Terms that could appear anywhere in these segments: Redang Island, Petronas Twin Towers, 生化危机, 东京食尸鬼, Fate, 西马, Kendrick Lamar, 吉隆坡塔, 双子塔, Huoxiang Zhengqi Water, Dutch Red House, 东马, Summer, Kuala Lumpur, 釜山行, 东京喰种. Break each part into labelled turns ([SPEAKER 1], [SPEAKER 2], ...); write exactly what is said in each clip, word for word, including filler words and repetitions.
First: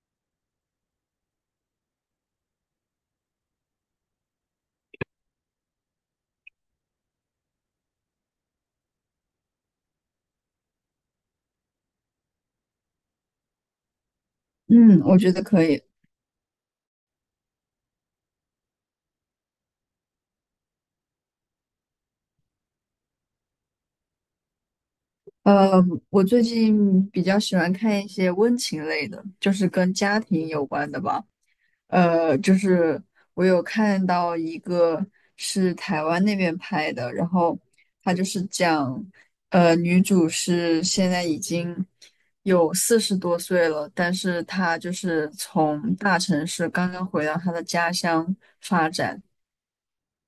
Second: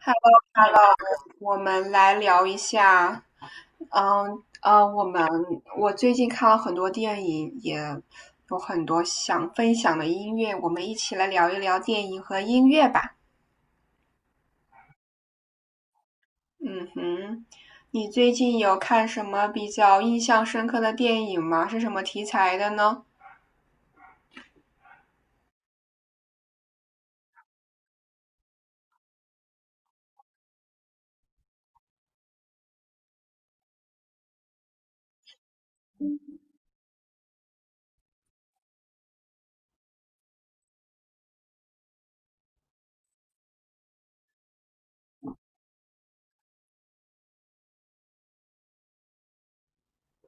[SPEAKER 1] 好，我们来聊一下，嗯呃，我们我最近看了很多电影，也有很多想分享的音乐，我们一起来聊一聊电影和音乐吧。
[SPEAKER 2] 嗯，我觉得可以。
[SPEAKER 1] 嗯哼，你最近有看什么比较印象深刻的电影吗？是什么题材的呢？
[SPEAKER 2] 呃，我最近比较喜欢看一些温情类的，就是跟家庭有关的吧。呃，就是我有看到一个是台湾那边拍的，然后它就是讲，呃，女主是现在已经有四十多岁了，但是她就是从大城市刚刚回到她的家乡。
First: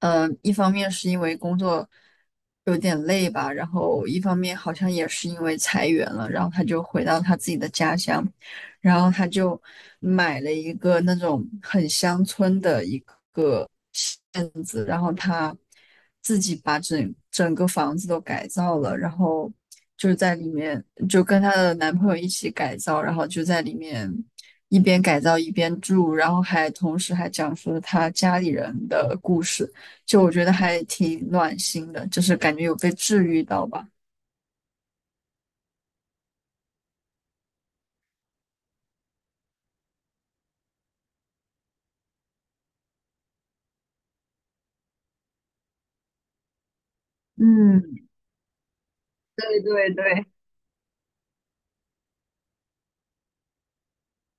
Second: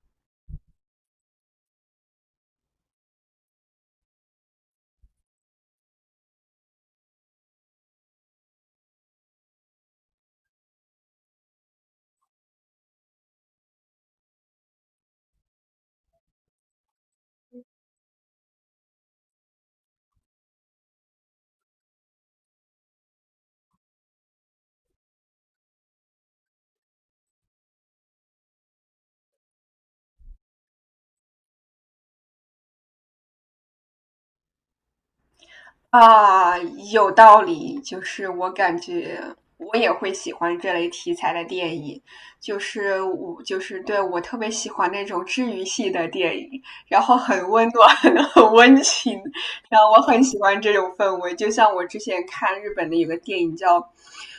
[SPEAKER 2] 嗯呃，一方面是因为工作有点累吧，然后一方面好像也是因为裁员了，然后他就回到他自己的家乡，然后他就买了一个那种很乡村的一个院子，然后他自己把整整个房子都改造了，然后就在里面就跟她的男朋友一起改造，然后就在里面一边改造一边住，然后还同时还讲述了她家里人的故事。就我觉得还挺暖心的，就是感觉有被治愈到吧。
[SPEAKER 1] 啊，有道理。就是我感觉我也会喜欢这类题材的电影，就是我就是对我特别喜欢那种治愈系的电影，然后很温暖、
[SPEAKER 2] 嗯，
[SPEAKER 1] 很温情，
[SPEAKER 2] 对
[SPEAKER 1] 然后
[SPEAKER 2] 对
[SPEAKER 1] 我很
[SPEAKER 2] 对。
[SPEAKER 1] 喜欢这种氛围。就像我之前看日本的有个电影叫，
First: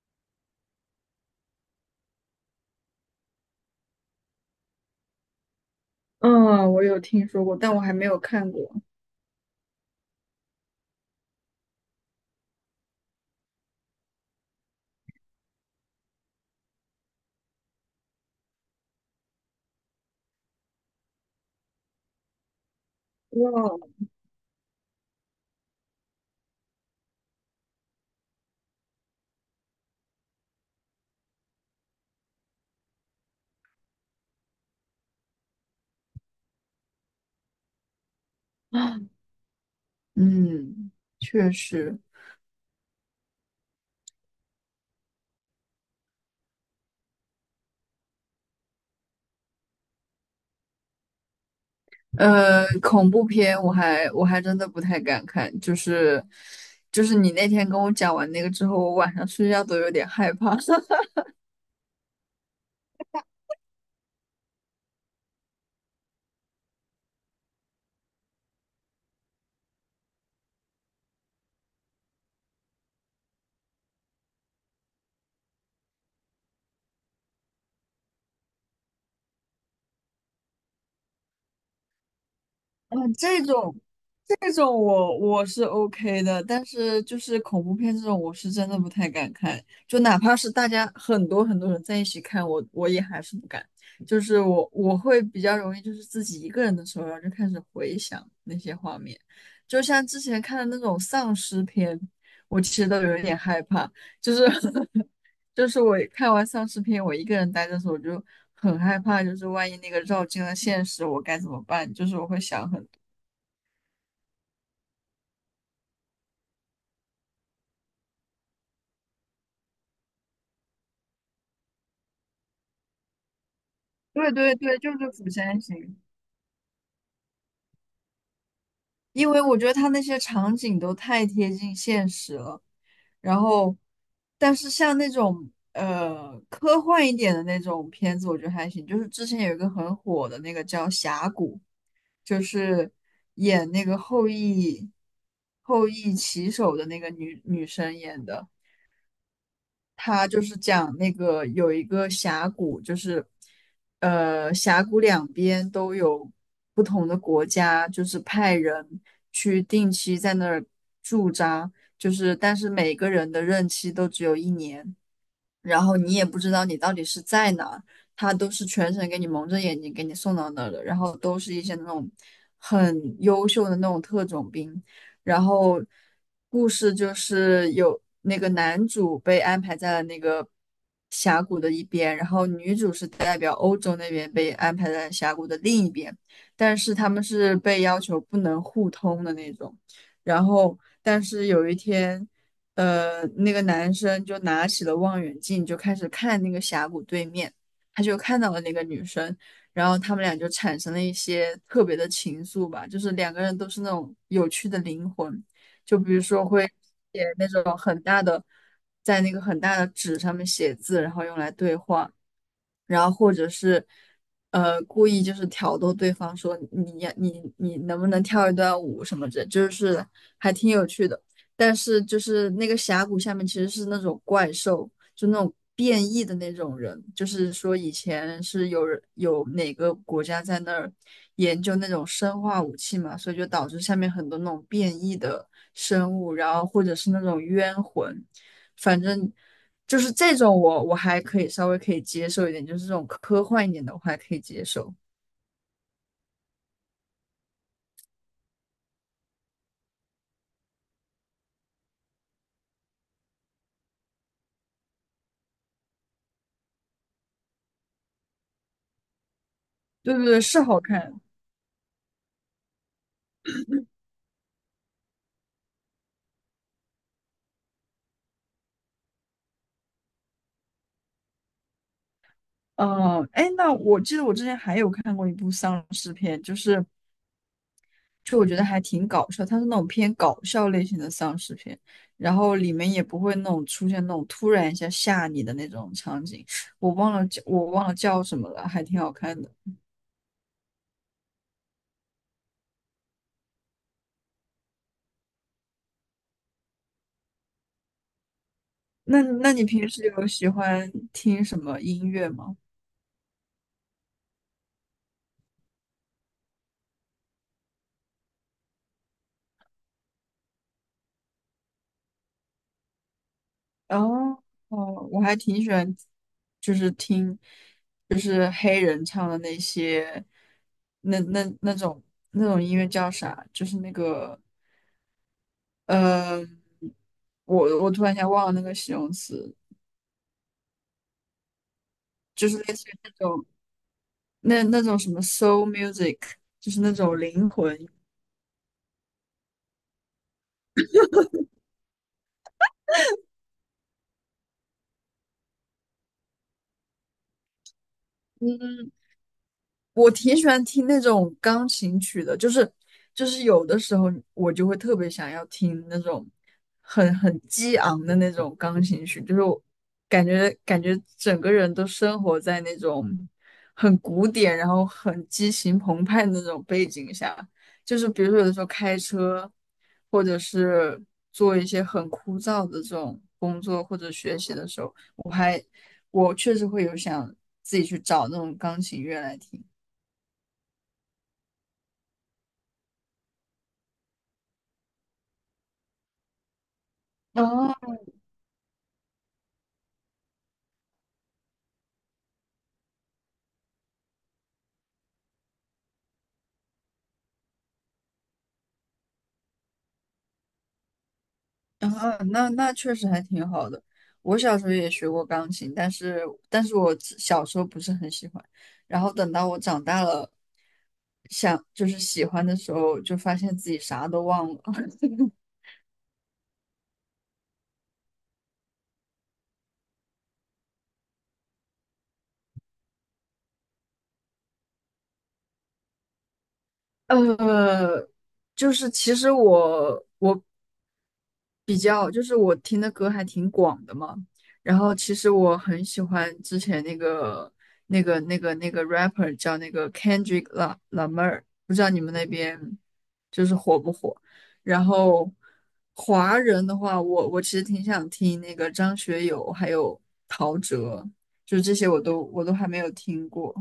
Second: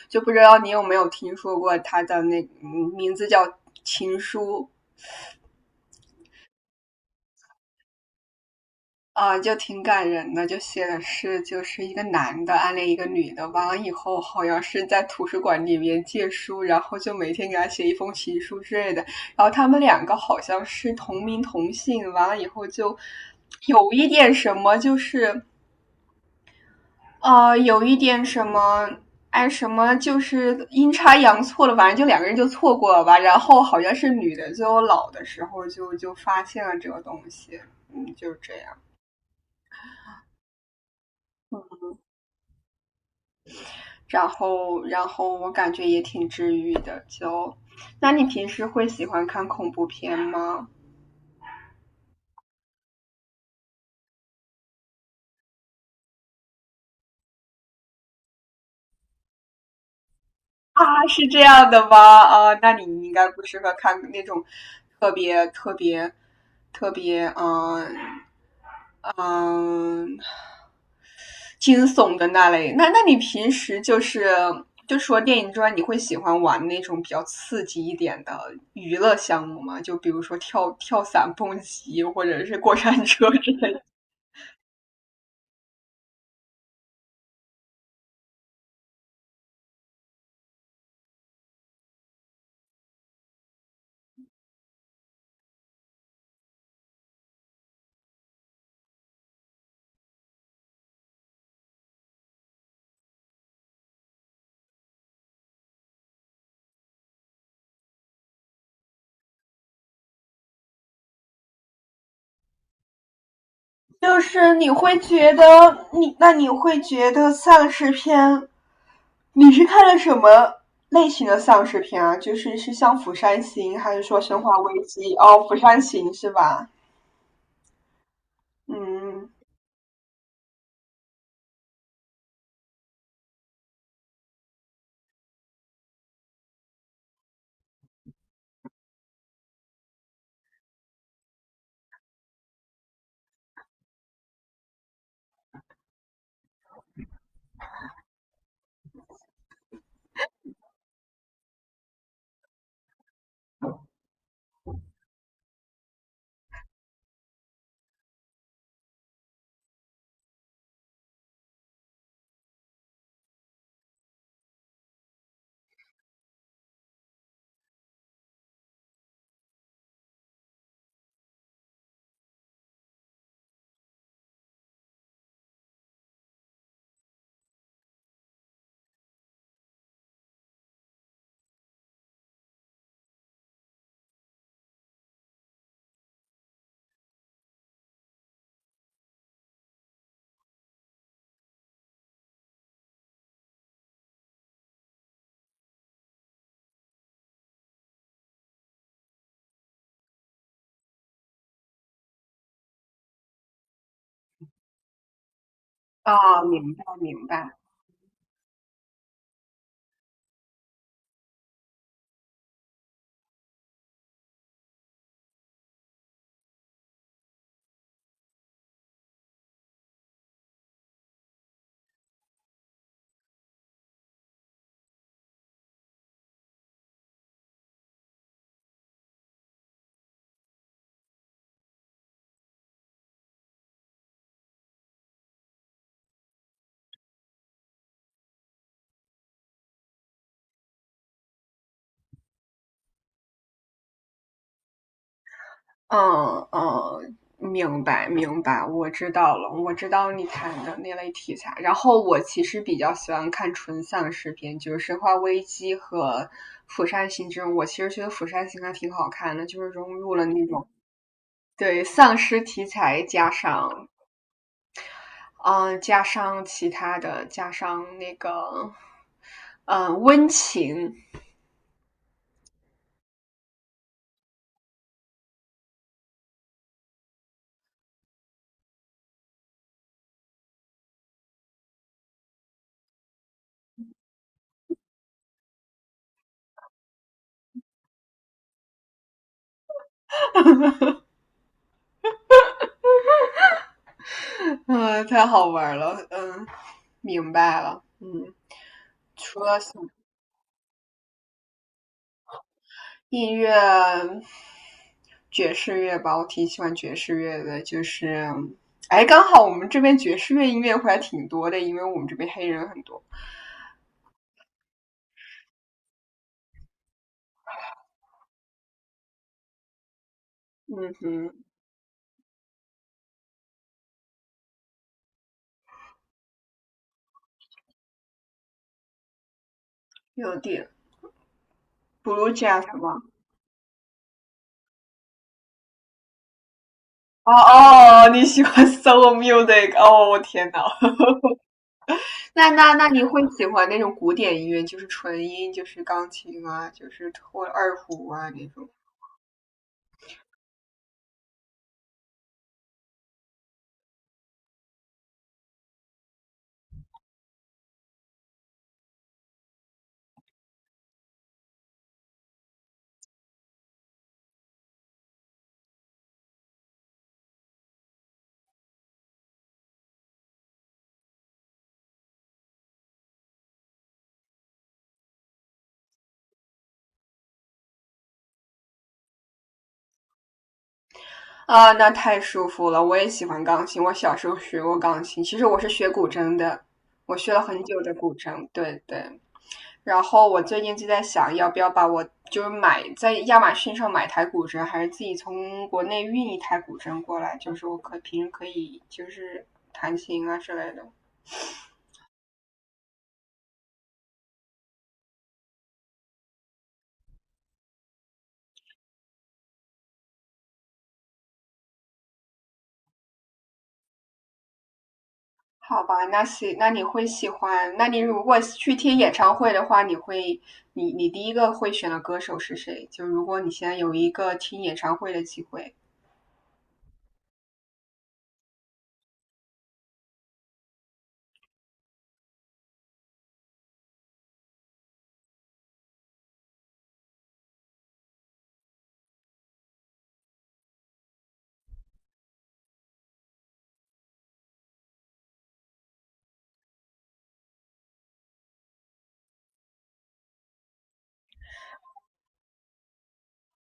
[SPEAKER 1] 就不知道你有没有听说过它的那嗯名字叫《情书》。
[SPEAKER 2] 嗯，我有听说过，但我还没有看过。
[SPEAKER 1] 啊，就挺感人的，就写的是就是一个男的暗恋一个女的，完了以后好像是在图书馆里面借书，然后就每天给他写一封情书之类的。然后他们两个好像是同名同姓，完了以后就
[SPEAKER 2] 哇，
[SPEAKER 1] 有一点什么，就是啊，有一点什么。哎，什么就是阴差阳错了，反正就两个人就错过了吧。然后好像是女的，最后老的时候就就发现了这个东西，嗯，就是这样。
[SPEAKER 2] 嗯，确实。
[SPEAKER 1] 然后然后我感觉也挺治愈的。就，那你平时会喜欢看恐怖片吗？
[SPEAKER 2] 呃，恐怖片我还我还真的不太敢看，就是就是你那天跟我讲完那个之后，我晚上睡觉都有点害怕。
[SPEAKER 1] 啊，是这样的吗？啊，那你应该不适合看那种特别特别特别嗯嗯惊悚的那类。那那你平时就是就除了电影之外，你会喜欢玩那种比较刺激一点的娱乐项目吗？就比如说跳跳伞、蹦极，或者是过
[SPEAKER 2] 啊，
[SPEAKER 1] 山车
[SPEAKER 2] 这
[SPEAKER 1] 之
[SPEAKER 2] 种
[SPEAKER 1] 类。
[SPEAKER 2] 这种我我是 OK 的，但是就是恐怖片这种，我是真的不太敢看。就哪怕是大家很多很多人在一起看，我我也还是不敢。就是我我会比较容易，就是自己一个人的时候，然后就开始回想那些画面。就像之前看的那种丧尸片，我其实都有一点害怕。就是 就是我看完丧尸片，我一个人待着的时候，我就很害怕，就是万一那个绕进了现实，我该怎么办？就是我会想很
[SPEAKER 1] 就是你会觉得你，那你会觉得丧尸片，你是看了什么类型的丧尸片啊？就是是像《釜山行》，还是说
[SPEAKER 2] 对
[SPEAKER 1] 《生
[SPEAKER 2] 对
[SPEAKER 1] 化
[SPEAKER 2] 对，
[SPEAKER 1] 危
[SPEAKER 2] 就是
[SPEAKER 1] 机》？
[SPEAKER 2] 《釜
[SPEAKER 1] 哦，《釜
[SPEAKER 2] 山行》，
[SPEAKER 1] 山行》是吧？嗯，
[SPEAKER 2] 因为我觉得它那些场景都太贴近现实了。然后，但是像那种呃科幻一点的那种片子，我觉得还行。就是之前有一个很火的那个叫《峡谷》，就是演那个后羿后羿骑手的那个女女生演的。他就是讲那个有一个峡谷，就是呃峡谷两边都有不同的国家，就是派人去定期在那儿驻扎，就是但是每个人的任期都只有一年。然后你也不知道你到底是在哪儿，他都是全程给你蒙着眼睛给你送到那儿的，然后都是一些那种很优秀的那种特种兵，然后故事就是有那个男主被安排在了那个峡谷的一边，然后女主是代表欧洲那边被安排在峡谷的另一边，但是他们是被要求不能互通的那种，然后但是有一天。呃，那个男生就拿起了望远镜，就开始看那个峡谷对面，他就看到了那个女生，然后他们俩就产生了一些特别的情愫吧，就是两个人都是那种有趣的灵魂，就比如
[SPEAKER 1] 啊，
[SPEAKER 2] 说会
[SPEAKER 1] 明白明
[SPEAKER 2] 写那
[SPEAKER 1] 白。
[SPEAKER 2] 种很大的，在那个很大的纸上面写字，然后用来对话，然后或者是呃故意就是挑逗对方说你呀你你能不能跳一段舞什么的，就是还挺有趣的。但是就是那个峡谷下面其实是那种怪兽，就那种变异的那种人，就是说以前是有人有哪个国家在那儿研究那种生化武器嘛，所以就导致下面很多那种变异的生物，然后或者是那种冤魂，反正。就是这种我我还可以稍微可以接受一点，就是这种科幻一点的我还可以接受。
[SPEAKER 1] 嗯嗯，明白明白，我知道了，我知道你谈的那类题材。然后我其实比较喜欢看纯丧尸片，就是《生化危机》和《釜山行》这种。我其实觉得《釜山行》还挺好看的，就是融入
[SPEAKER 2] 对对
[SPEAKER 1] 了
[SPEAKER 2] 对，
[SPEAKER 1] 那
[SPEAKER 2] 是
[SPEAKER 1] 种
[SPEAKER 2] 好看。
[SPEAKER 1] 对丧尸题材，加上嗯呃加上其他的，加上那个嗯呃温情。
[SPEAKER 2] 嗯、呃，哎，那我记得我之前还有看过一部丧尸片，就是就我觉得还挺搞笑，它是那种偏搞笑类型的丧尸片，然后里面也不会那种出现那种突然一下吓你的那种场景。我忘了叫我忘了叫什么了，还挺好看的。
[SPEAKER 1] 嗯太好玩了，嗯明白了，嗯。
[SPEAKER 2] 那那你
[SPEAKER 1] 我。
[SPEAKER 2] 平时有喜欢听什么音乐吗？
[SPEAKER 1] 音乐，爵士乐吧，我挺喜欢爵士乐的，就是，哎，刚好我们这边爵士乐音乐会还挺多的，因为我们这边黑人很多。
[SPEAKER 2] 哦哦，我还挺喜欢，就是听，就是黑人唱的那些。
[SPEAKER 1] 嗯
[SPEAKER 2] 那那
[SPEAKER 1] 哼，
[SPEAKER 2] 那种那种音乐叫啥？就是那个，呃，我我突然间忘了那个形容词，
[SPEAKER 1] 有点 blue
[SPEAKER 2] 就是
[SPEAKER 1] jazz
[SPEAKER 2] 类似于
[SPEAKER 1] 吗？
[SPEAKER 2] 那种那那种什么 soul music,就是那种
[SPEAKER 1] 哦
[SPEAKER 2] 灵魂。
[SPEAKER 1] 哦，你喜欢 solo music？哦，我天呐。那那那你会喜欢那种古典音乐，就是纯音，就是钢琴啊，就是或者二胡啊那种。
[SPEAKER 2] 嗯。我挺喜欢听那种钢琴曲的，就是就是有的时候我就会特别想要听那种很很激昂的那种钢琴曲，就是我感觉感觉整个人都生活在那种很古典，然后很激情澎湃的那种背景下。就是比如说有的时候开车，或者是做一些很枯燥的这种工作或者学习的时候，我还我确实会有想自己去找那种钢琴乐来听。
[SPEAKER 1] 啊，那太舒服了！我也喜欢钢琴，我小时候学过钢琴。其实我是学古筝的，我学了很久
[SPEAKER 2] 哦，
[SPEAKER 1] 的古筝。对对。然后我最近就在想，要不要把我就是买在亚马逊上买台古筝，还是自己从国内运一台古筝过来？就是我可平时可以就是弹琴啊之类的。
[SPEAKER 2] 啊，那那确实还挺好的。我小时候也学过钢琴，但是但是我只小时候不是很喜欢，然后等到我长大了，想就是喜欢的时候，就发现自己啥都忘了。
[SPEAKER 1] 好吧，那喜那你会喜欢？那你如果去听演唱会的话，你会你你第一个会选的歌手是谁？就如果你现在有一个听演唱会的机会。
[SPEAKER 2] 呃，就是其实我比较就是我听的歌还挺广的嘛，然后其实我很喜欢之前那个那个那个那个 rapper 叫那个 Kendrick La Lamar,不知道你们那边就是火不火？然后华人的话，我我其实挺想听那个张学友还有陶喆，就是这些我都我都还没有听过。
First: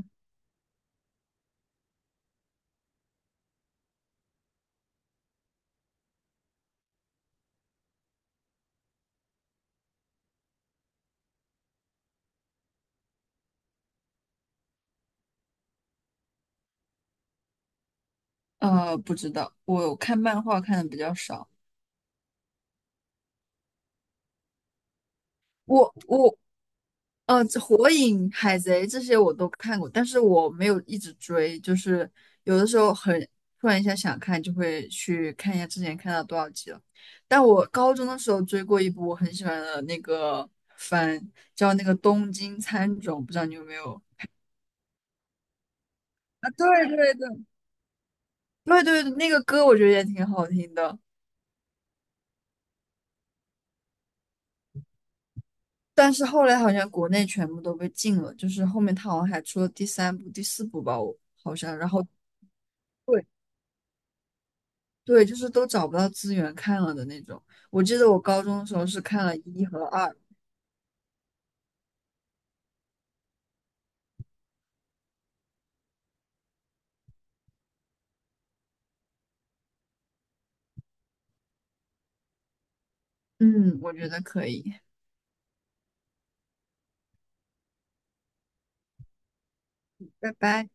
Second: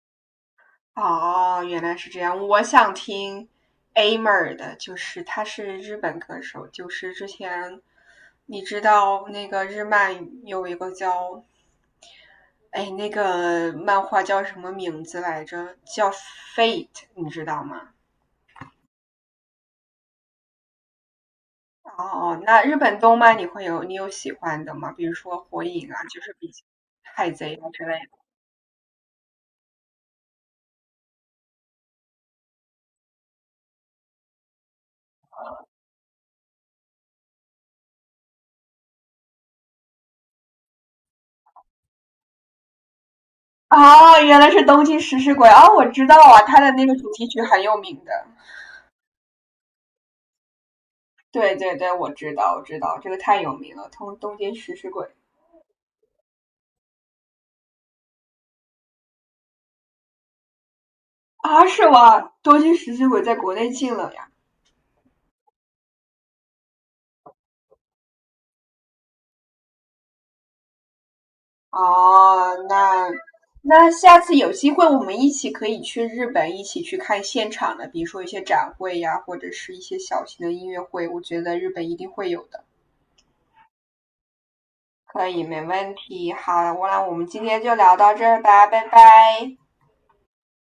[SPEAKER 1] 哦，原来是这样。我想听 A 妹儿的，就是他是日本歌手，就是之前你知道那个日漫有一个叫哎那个漫画叫什么名字来着？叫 Fate，你知道吗？
[SPEAKER 2] 呃，不知道，我看漫画看的比较少。
[SPEAKER 1] 哦，那日本动漫你会有你有喜欢的吗？比如说火影
[SPEAKER 2] 我
[SPEAKER 1] 啊，就是
[SPEAKER 2] 我
[SPEAKER 1] 比海
[SPEAKER 2] 呃，
[SPEAKER 1] 贼
[SPEAKER 2] 这
[SPEAKER 1] 啊之
[SPEAKER 2] 火
[SPEAKER 1] 类的。
[SPEAKER 2] 影、海贼这些我都看过，但是我没有一直追，就是有的时候很突然一下想看，就会去看一下之前看到多少集了。但我高中的时候追过一部我很喜欢的那个番，叫那个《东京喰种》，不知道你有没有？
[SPEAKER 1] 哦，原来是东京食尸鬼哦，我知道啊，
[SPEAKER 2] 啊，
[SPEAKER 1] 他
[SPEAKER 2] 对
[SPEAKER 1] 的那个主
[SPEAKER 2] 对
[SPEAKER 1] 题曲
[SPEAKER 2] 对
[SPEAKER 1] 很有名的。
[SPEAKER 2] 对对，那个歌我觉得也挺好听的，
[SPEAKER 1] 对对对，我知道，我知道，这个太有名了，东东京食尸鬼
[SPEAKER 2] 但是后来好像国内全部都被禁了，就是后面他好像还出了第三部、第四部吧，我好
[SPEAKER 1] 啊，
[SPEAKER 2] 像，然
[SPEAKER 1] 是
[SPEAKER 2] 后。
[SPEAKER 1] 吗？东京食尸鬼
[SPEAKER 2] 对。
[SPEAKER 1] 在国内禁了呀。
[SPEAKER 2] 对，就是都找不到资源看了的那种。我记得我高中的时候是看了一和二。
[SPEAKER 1] 哦，那那下次有机会我们一起可以去日本，一起去看现场的，比如说一些展会呀，或者是一些小型的音乐会，我觉得日本一定会有的。
[SPEAKER 2] 嗯，我觉得可以，
[SPEAKER 1] 可以，没问题。好，我那我们今天就聊到这儿吧，拜拜。
[SPEAKER 2] 拜拜。